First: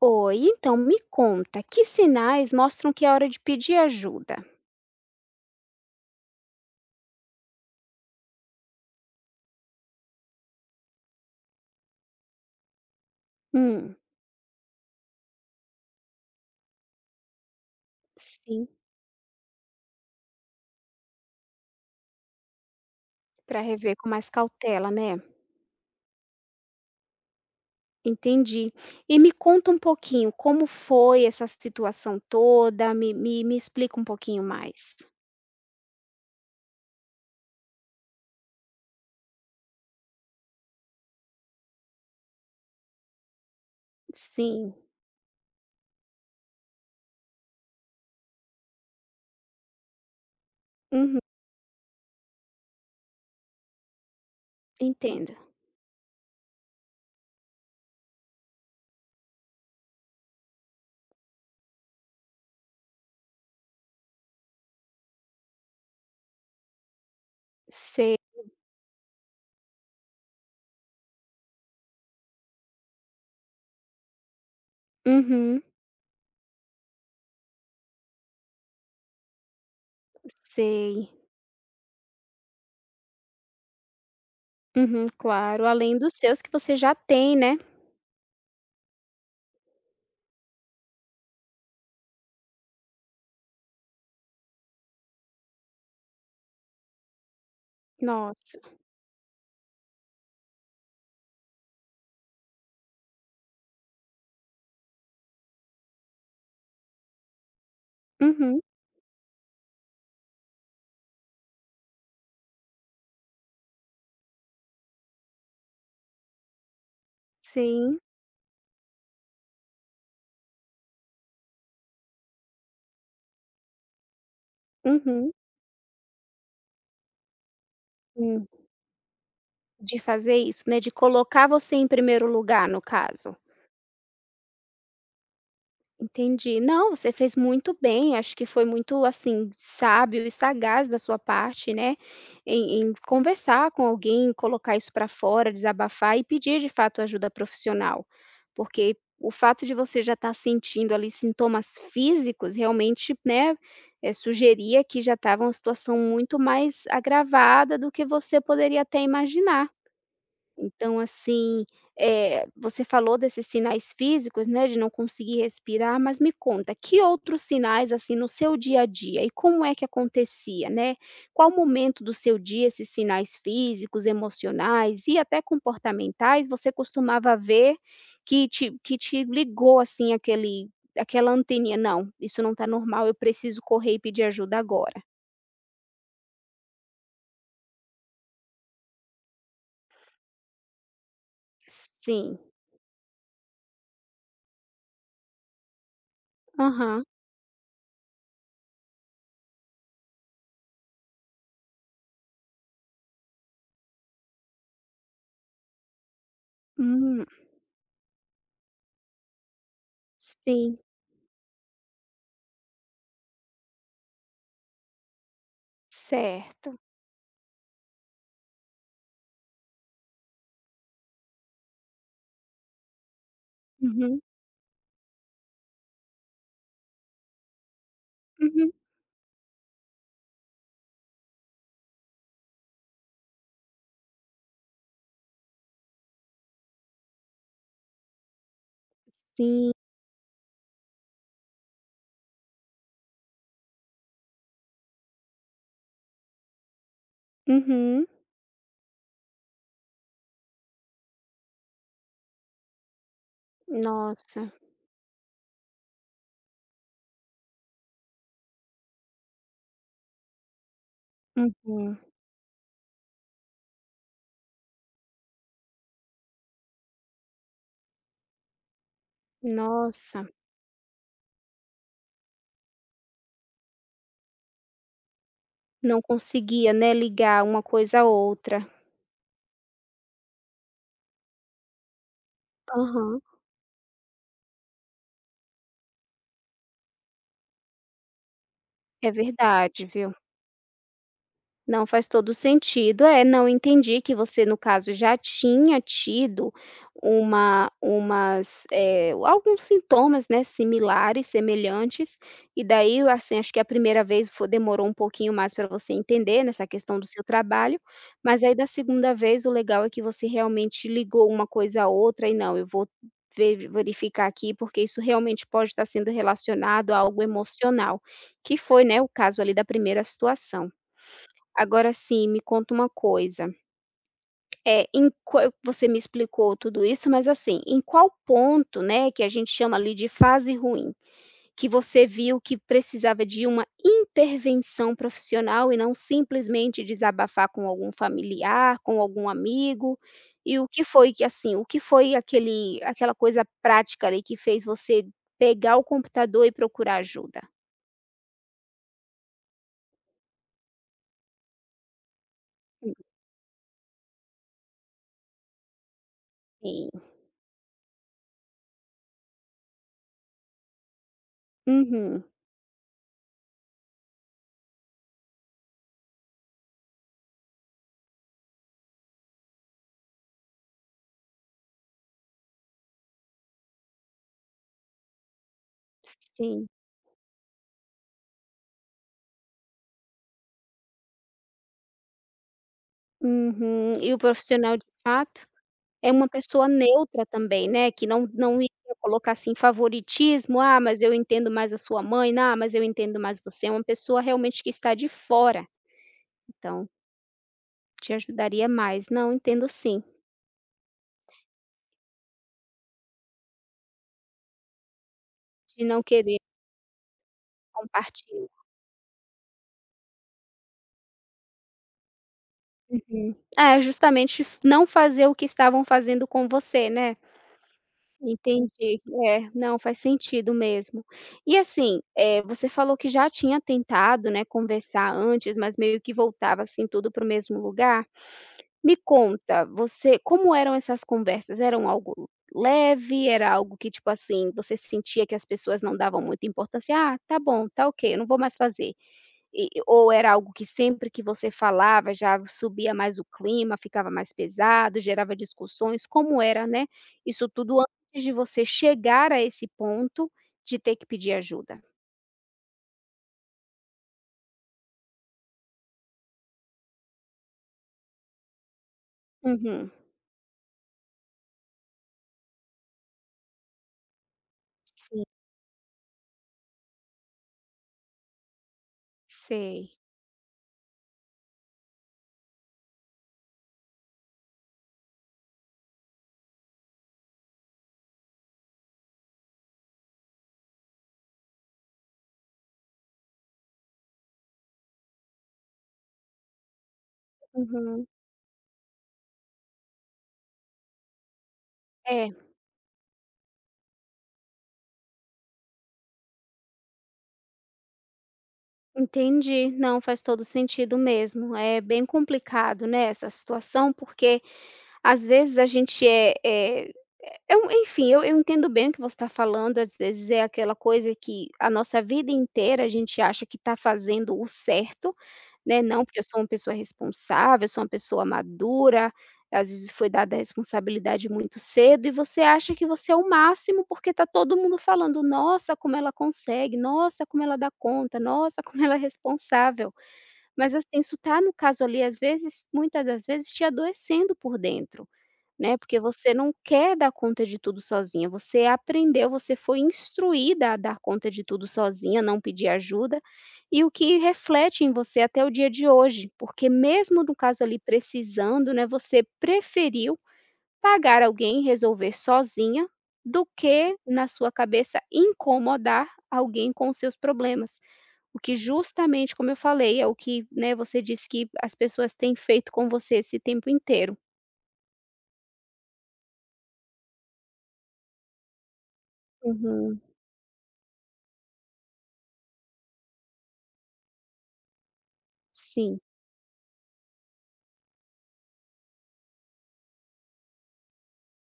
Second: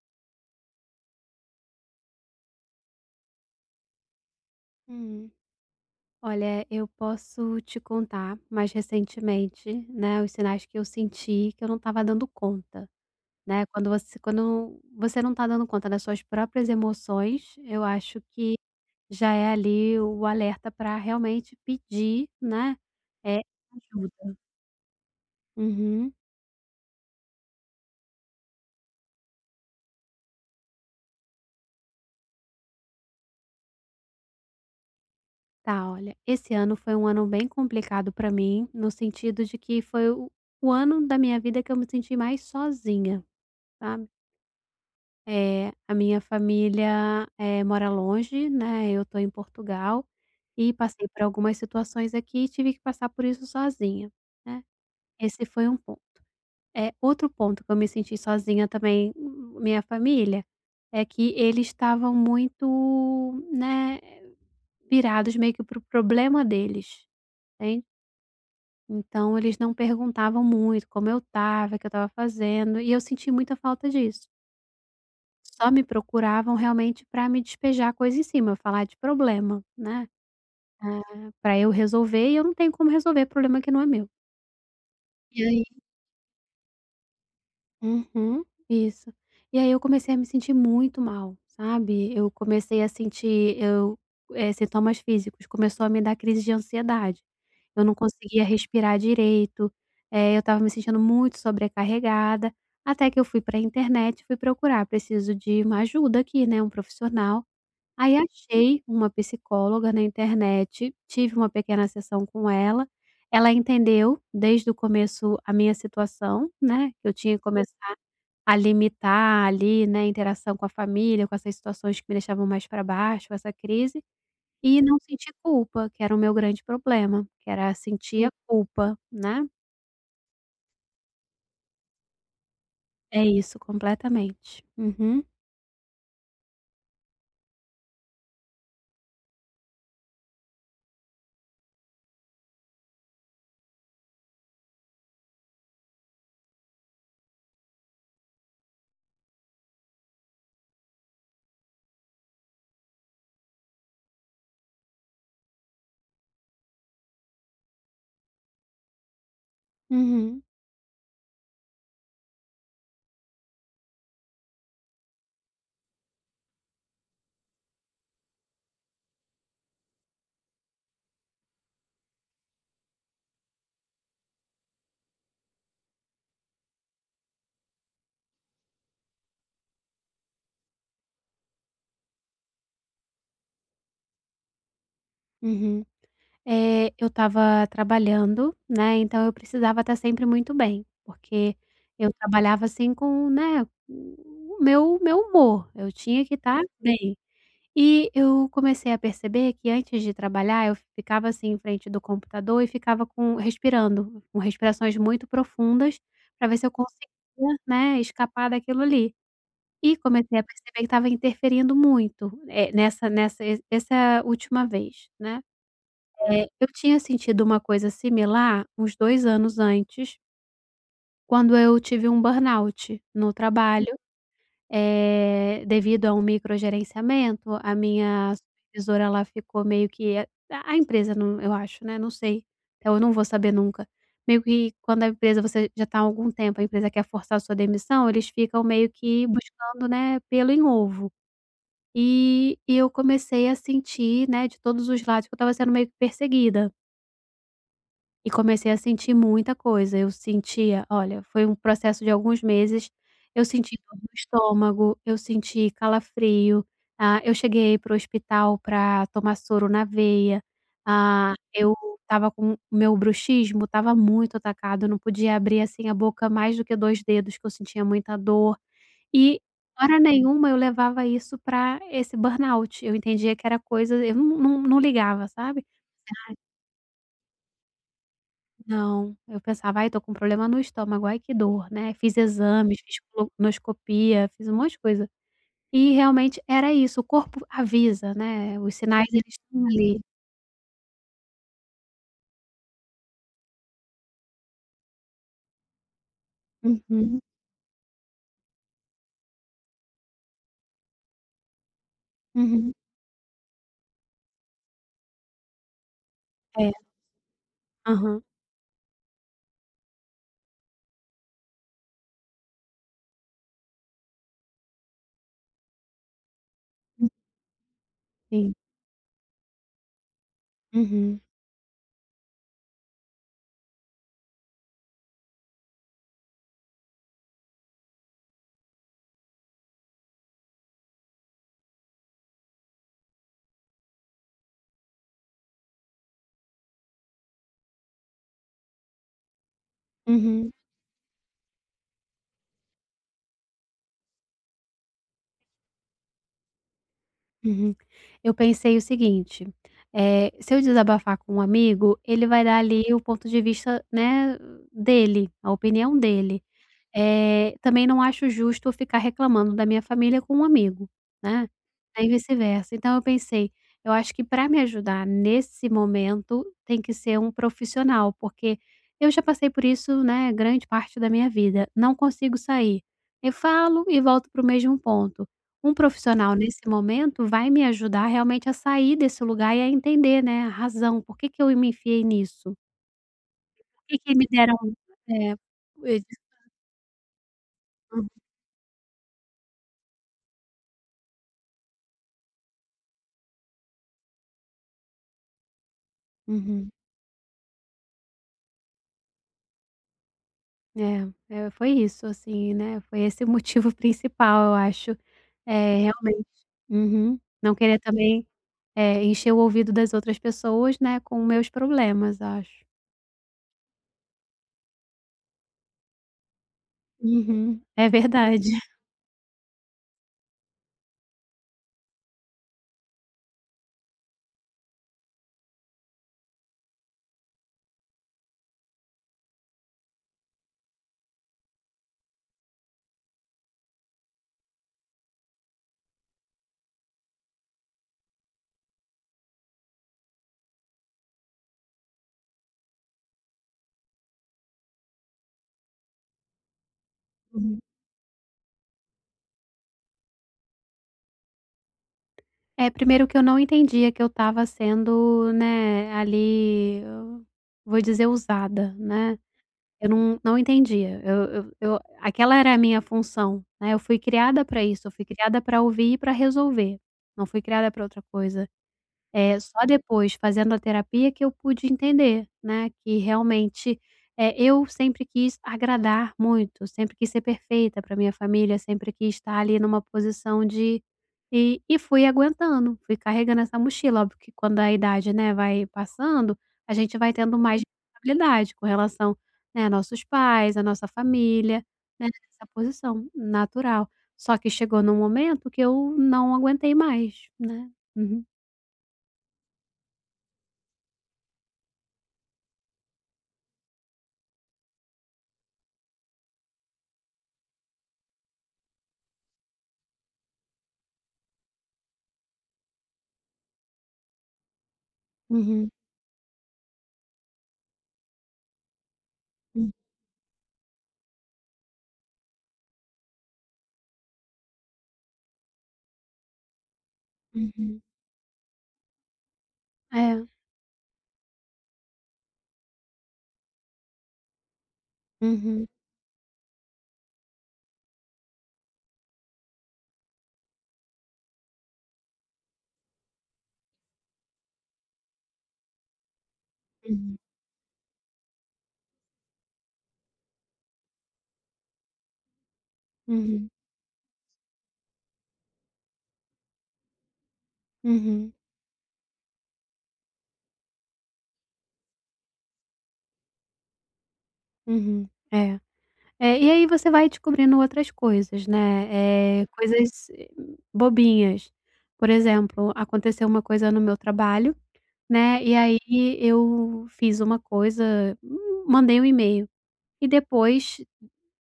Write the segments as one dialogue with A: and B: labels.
A: Oi, então me conta, que sinais mostram que é hora de pedir ajuda?
B: Hum. Olha, eu posso te contar mais recentemente, né, os sinais que eu senti que eu não estava dando conta, né.
A: Hum,
B: Quando você não está dando conta das suas próprias emoções, eu acho que
A: sim,
B: já é ali o alerta para realmente pedir, né, É
A: para rever com mais
B: ajuda.
A: cautela, né?
B: Uhum.
A: Entendi. E me conta um pouquinho como foi essa situação toda, me explica um pouquinho mais.
B: Tá, olha, esse ano foi um ano bem complicado para mim, no sentido de que foi o ano da minha vida que eu me senti mais sozinha, sabe.
A: Sim,
B: É, a minha família, mora longe, né, eu tô em Portugal, e passei
A: uhum,
B: por algumas situações aqui e tive que passar por isso sozinha, né.
A: entendo.
B: Esse foi um ponto. É outro ponto que eu me senti sozinha também, minha família, é que eles estavam muito, né, virados meio que para o problema deles, entende.
A: Sei,
B: Então eles não perguntavam muito como eu estava, o que eu estava fazendo, e eu senti muita falta disso.
A: uhum,
B: Só me procuravam realmente para me despejar coisa em cima, falar de problema, né,
A: sei,
B: pra eu resolver e eu não tenho como resolver problema que não é meu.
A: uhum,
B: E aí?
A: claro, além dos seus que você já tem, né?
B: Uhum, isso. E aí eu comecei a me sentir muito mal, sabe. Eu comecei a sentir sintomas físicos, começou a me dar crise de ansiedade. Eu não conseguia
A: Nossa,
B: respirar direito, eu estava me sentindo muito sobrecarregada, até que eu fui para a internet, fui procurar: "Preciso de uma ajuda aqui, né, um profissional". Aí
A: uhum,
B: achei uma psicóloga na internet, tive uma pequena sessão com ela, ela entendeu desde o começo a minha situação, né, que eu tinha que começar
A: sim,
B: a limitar ali, né, a interação com a família, com essas situações que me deixavam mais para baixo, essa crise, e não
A: uhum,
B: sentir culpa, que era o meu grande problema, que era sentir a
A: hum.
B: culpa, né.
A: De fazer isso, né, de colocar você em primeiro lugar, no
B: É
A: caso.
B: isso, completamente. Uhum,
A: Entendi. Não, você fez muito bem, acho que foi muito, assim, sábio e sagaz da sua parte, né, em conversar com alguém, colocar isso para fora, desabafar e pedir, de fato, ajuda profissional. Porque o fato de você já estar sentindo ali sintomas físicos, realmente, né, sugeria que já estava uma situação muito mais agravada do que você poderia até imaginar.
B: uhum,
A: Então, assim, você falou desses sinais físicos, né, de não conseguir respirar, mas me conta, que outros sinais, assim, no seu dia a dia e como é que acontecia, né? Qual momento do seu dia esses sinais físicos, emocionais e até comportamentais você costumava ver que te ligou, assim, aquele aquela anteninha: "Não, isso não está normal, eu preciso correr e pedir ajuda agora"?
B: uhum. Eu estava trabalhando, né, então eu precisava estar sempre muito bem, porque eu
A: Sim.
B: trabalhava, assim, com, né, o meu humor, eu tinha que estar
A: Aham.
B: bem. E eu comecei a perceber que antes de trabalhar eu ficava, assim, em frente do computador e ficava com respirando, com respirações muito profundas, para ver se eu
A: Hum.
B: conseguia, né, escapar daquilo ali. E comecei a perceber
A: Sim,
B: que estava interferindo muito, nessa essa última vez, né. É, eu
A: certo.
B: tinha sentido uma coisa similar uns 2 anos antes, quando eu tive um burnout no trabalho,
A: Uhum.
B: devido a um microgerenciamento, a minha
A: Uhum.
B: supervisora ela ficou meio que a empresa não eu acho, né, não sei, então eu não vou saber nunca. Meio que quando a empresa você já está há algum tempo, a empresa quer forçar a sua demissão, eles ficam meio que
A: Sim.
B: buscando, né, pelo em ovo. E eu comecei a sentir, né, de todos os lados que eu estava sendo meio que perseguida.
A: Uhum.
B: E comecei a sentir muita coisa, eu sentia olha, foi um processo de alguns meses, eu senti dor no
A: Nossa.
B: estômago, eu senti calafrio, ah, eu cheguei para o hospital pra tomar soro na veia, ah, eu
A: Uhum.
B: estava com o meu bruxismo estava muito atacado, eu não podia abrir, assim, a boca mais do que 2 dedos, que eu sentia muita dor. E hora
A: Nossa.
B: nenhuma eu levava isso pra esse burnout, eu entendia que era coisa eu não ligava, sabe?
A: Não conseguia, né, ligar uma coisa à outra.
B: Não, eu pensava: "Ai, tô com um problema no estômago, ai que dor", né, fiz exames, fiz
A: Aham.
B: colonoscopia, fiz um monte de coisa. E realmente era isso, o corpo avisa, né, os sinais
A: É
B: Uhum, eles estão
A: verdade,
B: ali.
A: viu. Não, faz todo o sentido. É, não, entendi que você, no caso, já tinha tido
B: Uhum,
A: alguns sintomas, né, similares, semelhantes, e
B: uhum.
A: daí, assim, acho que a primeira vez foi demorou um pouquinho mais para você entender nessa
B: É,
A: questão do seu trabalho,
B: aham.
A: mas aí da segunda vez o legal é que você realmente ligou uma coisa a outra e: "Não, eu vou verificar aqui, porque isso realmente pode estar sendo relacionado a algo emocional",
B: Sim.
A: que foi, né, o caso ali da primeira situação.
B: Uhum,
A: Agora sim, me conta uma coisa, é em qua você me explicou tudo isso, mas assim, em qual ponto, né, que a gente chama ali de fase ruim, que você viu que precisava de uma intervenção profissional e não simplesmente desabafar com algum familiar, com algum amigo?
B: uhum,
A: E o que foi que assim, o que foi aquele aquela coisa prática ali que fez você pegar o computador e procurar ajuda?
B: uhum. Eu pensei o seguinte, se eu desabafar com um amigo, ele vai dar ali o ponto de vista, né, dele, a opinião dele.
A: Sim.
B: Também não acho justo eu ficar reclamando da minha família com um amigo, né, nem
A: Uhum.
B: vice-versa. Então eu pensei, eu acho que para me ajudar nesse momento tem que ser um profissional, porque eu já passei por isso, né, grande parte da minha vida, não consigo sair. Eu falo e volto para o mesmo ponto. Um profissional nesse
A: Sim.
B: momento vai me ajudar realmente a sair desse lugar e a entender, né, a razão, por que que eu me enfiei nisso? Por
A: Uhum.
B: que que
A: E o
B: me deram
A: profissional de
B: é,
A: fato? É
B: eles
A: uma pessoa neutra também, né, que não iria colocar, assim, favoritismo: "Ah, mas eu entendo mais a sua mãe. Ah, mas eu entendo mais você". É uma pessoa realmente que está de fora,
B: Uhum.
A: então te ajudaria mais. Não, entendo sim,
B: É, foi isso, assim, né, foi esse o motivo principal, eu acho. É,
A: de não
B: realmente.
A: querer
B: Uhum. Não querer também,
A: compartilhar.
B: encher o ouvido das outras pessoas, né, com meus problemas, acho.
A: Uhum. É, justamente f não fazer o que estavam fazendo com você, né.
B: Uhum. É verdade.
A: Entendi. É, não, faz sentido mesmo. E, assim, você falou que já tinha tentado, né, conversar antes, mas meio que voltava, assim, tudo para o mesmo lugar. Me conta, você como eram essas conversas? Eram algo leve? Era algo que, tipo assim, você sentia que as pessoas não davam muita importância? "Ah, tá bom, tá ok, eu não vou mais fazer". E ou era algo que sempre que você falava já subia mais o clima, ficava mais pesado, gerava discussões? Como era, né, isso
B: Uhum.
A: tudo antes de você chegar a esse ponto de ter que pedir ajuda?
B: É, primeiro que eu não entendia que eu estava sendo, né, ali, eu vou dizer usada, né. Eu
A: Uhum.
B: não entendia, eu aquela era a minha função, né, eu fui criada para isso, eu fui
A: Sim,
B: criada para ouvir e para resolver, não fui criada para outra coisa. Só
A: sei.
B: depois, fazendo a terapia, que eu pude entender, né, que realmente, eu sempre quis agradar muito, sempre quis ser perfeita para minha família, sempre quis estar ali numa posição de e fui aguentando, fui carregando essa mochila. Óbvio que quando a idade, né, vai passando, a gente vai tendo mais
A: Uhum.
B: responsabilidade com relação, né, a nossos pais, a nossa família, né,
A: É.
B: essa posição natural. Só que chegou num momento que eu não aguentei mais, né. Uhum.
A: Entendi. Não, faz todo sentido mesmo. É bem complicado, né, essa situação, porque às vezes a gente enfim, eu entendo bem o que você está falando. Às vezes é aquela coisa que a nossa vida inteira a gente acha que está fazendo o certo,
B: Uhum.
A: né, não, porque eu sou uma pessoa responsável, eu sou uma pessoa madura, às
B: Hum,
A: vezes foi dada a responsabilidade muito cedo e você acha que você é o máximo, porque tá todo mundo falando: "Nossa, como ela consegue, nossa, como ela dá
B: uhum.
A: conta, nossa, como ela é responsável".
B: É.
A: Mas, assim, isso tá no caso ali, às vezes muitas das vezes te adoecendo por dentro.
B: Uhum.
A: Né, porque você não quer dar conta de tudo sozinha, você aprendeu, você foi instruída a dar conta de tudo sozinha, não pedir ajuda, e o que reflete em você até o dia de hoje, porque
B: Uhum.
A: mesmo no caso ali precisando, né, você preferiu pagar alguém resolver sozinha, do
B: Uhum.
A: que na sua cabeça incomodar alguém com os seus problemas.
B: Uhum.
A: O que justamente, como eu falei, é o que, né, você disse que as pessoas têm feito com você esse tempo inteiro.
B: Uhum. É. É, e aí você vai descobrindo outras coisas, né,
A: Uhum.
B: coisas bobinhas. Por exemplo, aconteceu uma coisa no meu trabalho, né, e aí
A: Sim.
B: eu fiz uma coisa, mandei um e-mail e depois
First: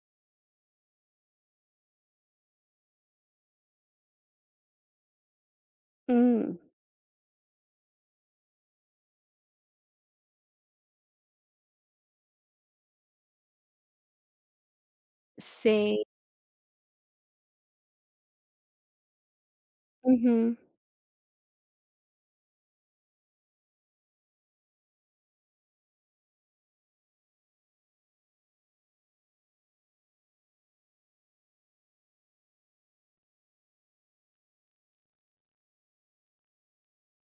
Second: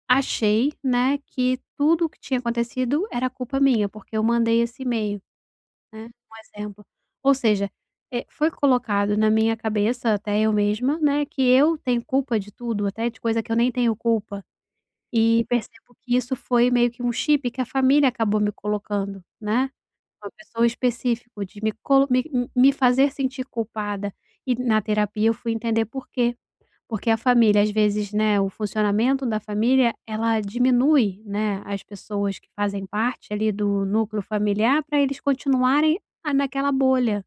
B: achei, né, que tudo o que tinha acontecido era culpa minha, porque eu mandei esse e-mail. Né, um
A: Hum,
B: exemplo. Ou seja, foi colocado na minha cabeça, até eu mesma, né, que eu tenho culpa de tudo, até de coisa que eu nem tenho culpa. E percebo
A: sei.
B: que isso foi meio que um chip que a família acabou me colocando, né, uma
A: Uhum.
B: pessoa específico de me colo me me fazer sentir culpada. E na terapia eu fui entender porquê. Porque a família, às vezes, né, o funcionamento da família, ela diminui, né, as pessoas que fazem parte ali do núcleo familiar para eles continuarem a naquela bolha,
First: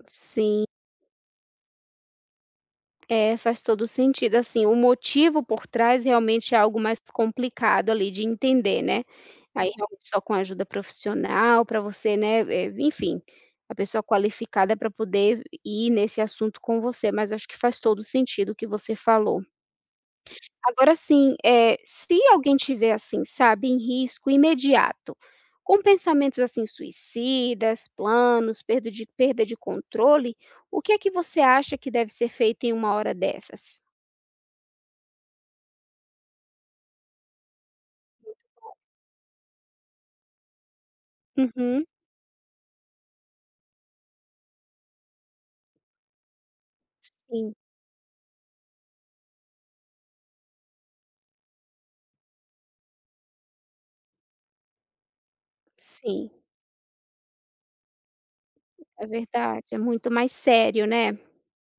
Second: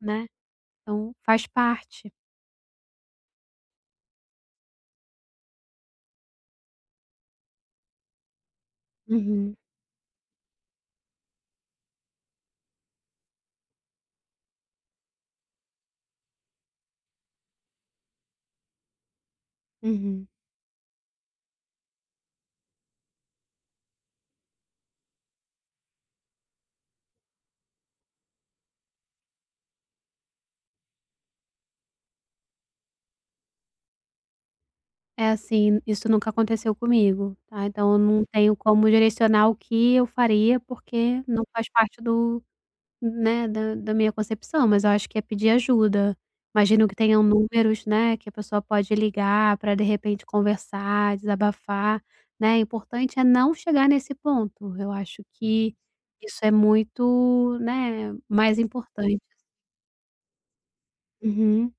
B: né.
A: Sim,
B: Então faz parte.
A: é, faz todo sentido, assim, o motivo por trás realmente é algo mais complicado ali de entender, né.
B: Uhum,
A: Aí realmente só com ajuda profissional para você, né, enfim, a pessoa qualificada para poder ir nesse assunto com você, mas acho que faz todo sentido o que você falou.
B: uhum.
A: Agora sim, se alguém tiver assim, sabe, em risco imediato, com pensamentos assim suicidas, planos, perda de controle, o que é que você acha que deve ser feito em uma hora dessas?
B: É assim, isso nunca aconteceu comigo, tá. Então eu não tenho como direcionar o que eu faria, porque não faz
A: Uhum.
B: parte do Né, da minha concepção, mas eu acho que é pedir ajuda. Imagino que tenham
A: Sim,
B: números, né, que a pessoa pode ligar para de repente conversar, desabafar, né. O importante é não chegar nesse ponto. Eu acho que
A: sim,
B: isso é muito, né, mais
A: é
B: importante.
A: verdade, é muito mais sério, né?
B: Uhum,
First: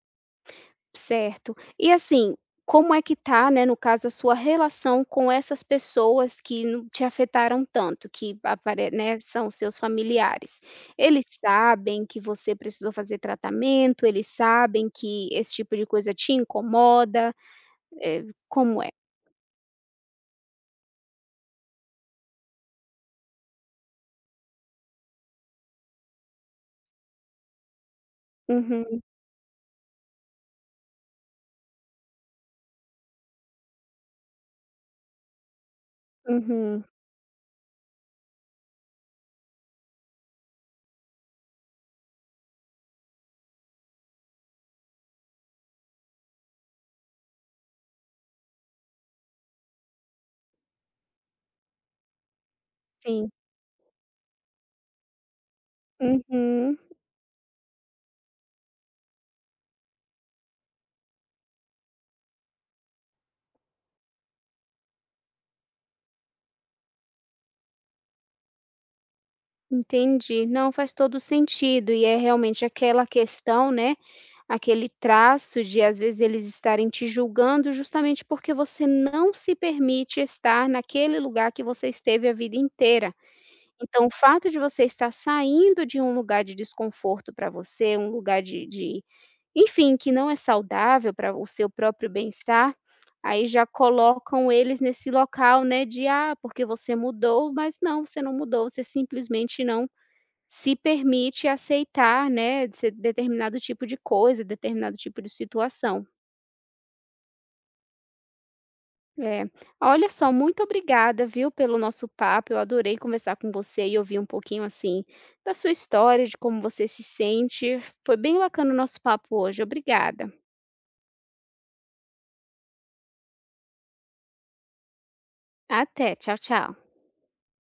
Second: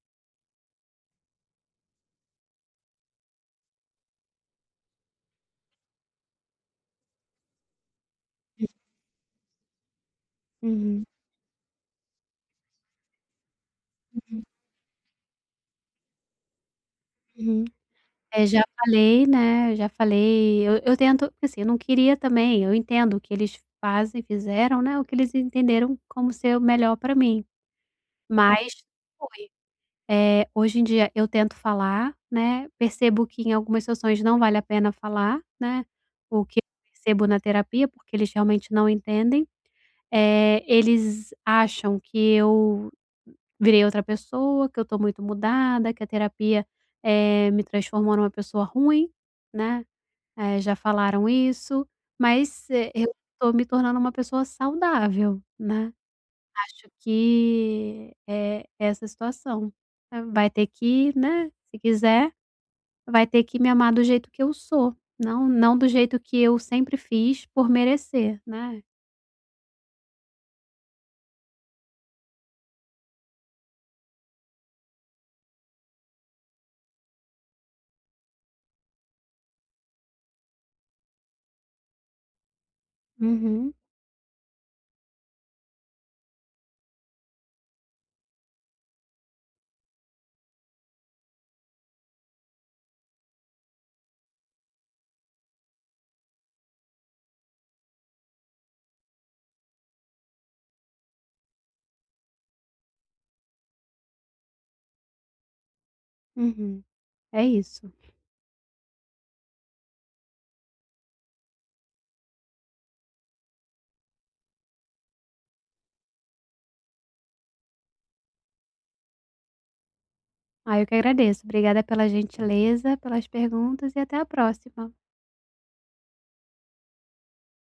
A: Certo. E assim, como é que tá, né, no caso, a sua relação com essas pessoas que não te afetaram tanto, que apare né, são seus familiares?
B: uhum,
A: Eles sabem que você precisou fazer tratamento? Eles sabem que esse tipo de coisa te incomoda?
B: uhum.
A: Eh,
B: É, já
A: como é?
B: falei, né, já falei. Eu tento assim, eu não queria também eu entendo o que eles fazem fizeram, né, o que eles entenderam como ser o melhor para mim, mas
A: Uhum,
B: foi. Hoje em dia eu tento falar, né, percebo que em algumas sessões não vale a pena falar, né, o que eu
A: uhum,
B: percebo na terapia, porque eles realmente não entendem. Eles acham que eu virei outra pessoa, que eu tô muito mudada, que a terapia, me transformou numa pessoa ruim, né, já falaram isso, mas, eu
A: sim.
B: tô me tornando uma pessoa saudável, né.
A: Uhum,
B: Acho que é essa situação. Vai ter que, né, se quiser, vai ter que me amar do jeito que eu sou, não do jeito que eu sempre fiz por merecer, né.
A: entendi. Não, faz todo sentido e é realmente aquela questão, né. Aquele traço de, às vezes, eles estarem te julgando justamente porque você não se permite estar naquele lugar que você esteve a vida inteira.
B: Uhum,
A: Então, o fato de você estar saindo de um lugar de desconforto para você, um lugar de enfim, que não é saudável para o seu próprio bem-estar, aí já colocam eles nesse local, né, de: "Ah, porque você mudou", mas não, você não mudou, você simplesmente não se permite aceitar, né, se determinado tipo de coisa, determinado tipo de situação.
B: uhum. É isso.
A: É. Olha só, muito obrigada, viu, pelo nosso papo. Eu adorei conversar com você e ouvir um pouquinho, assim, da sua história, de como você se sente. Foi bem bacana o nosso papo hoje. Obrigada.
B: Ah, eu que agradeço. Obrigada pela gentileza, pelas perguntas e até a próxima.
A: Até. Tchau, tchau.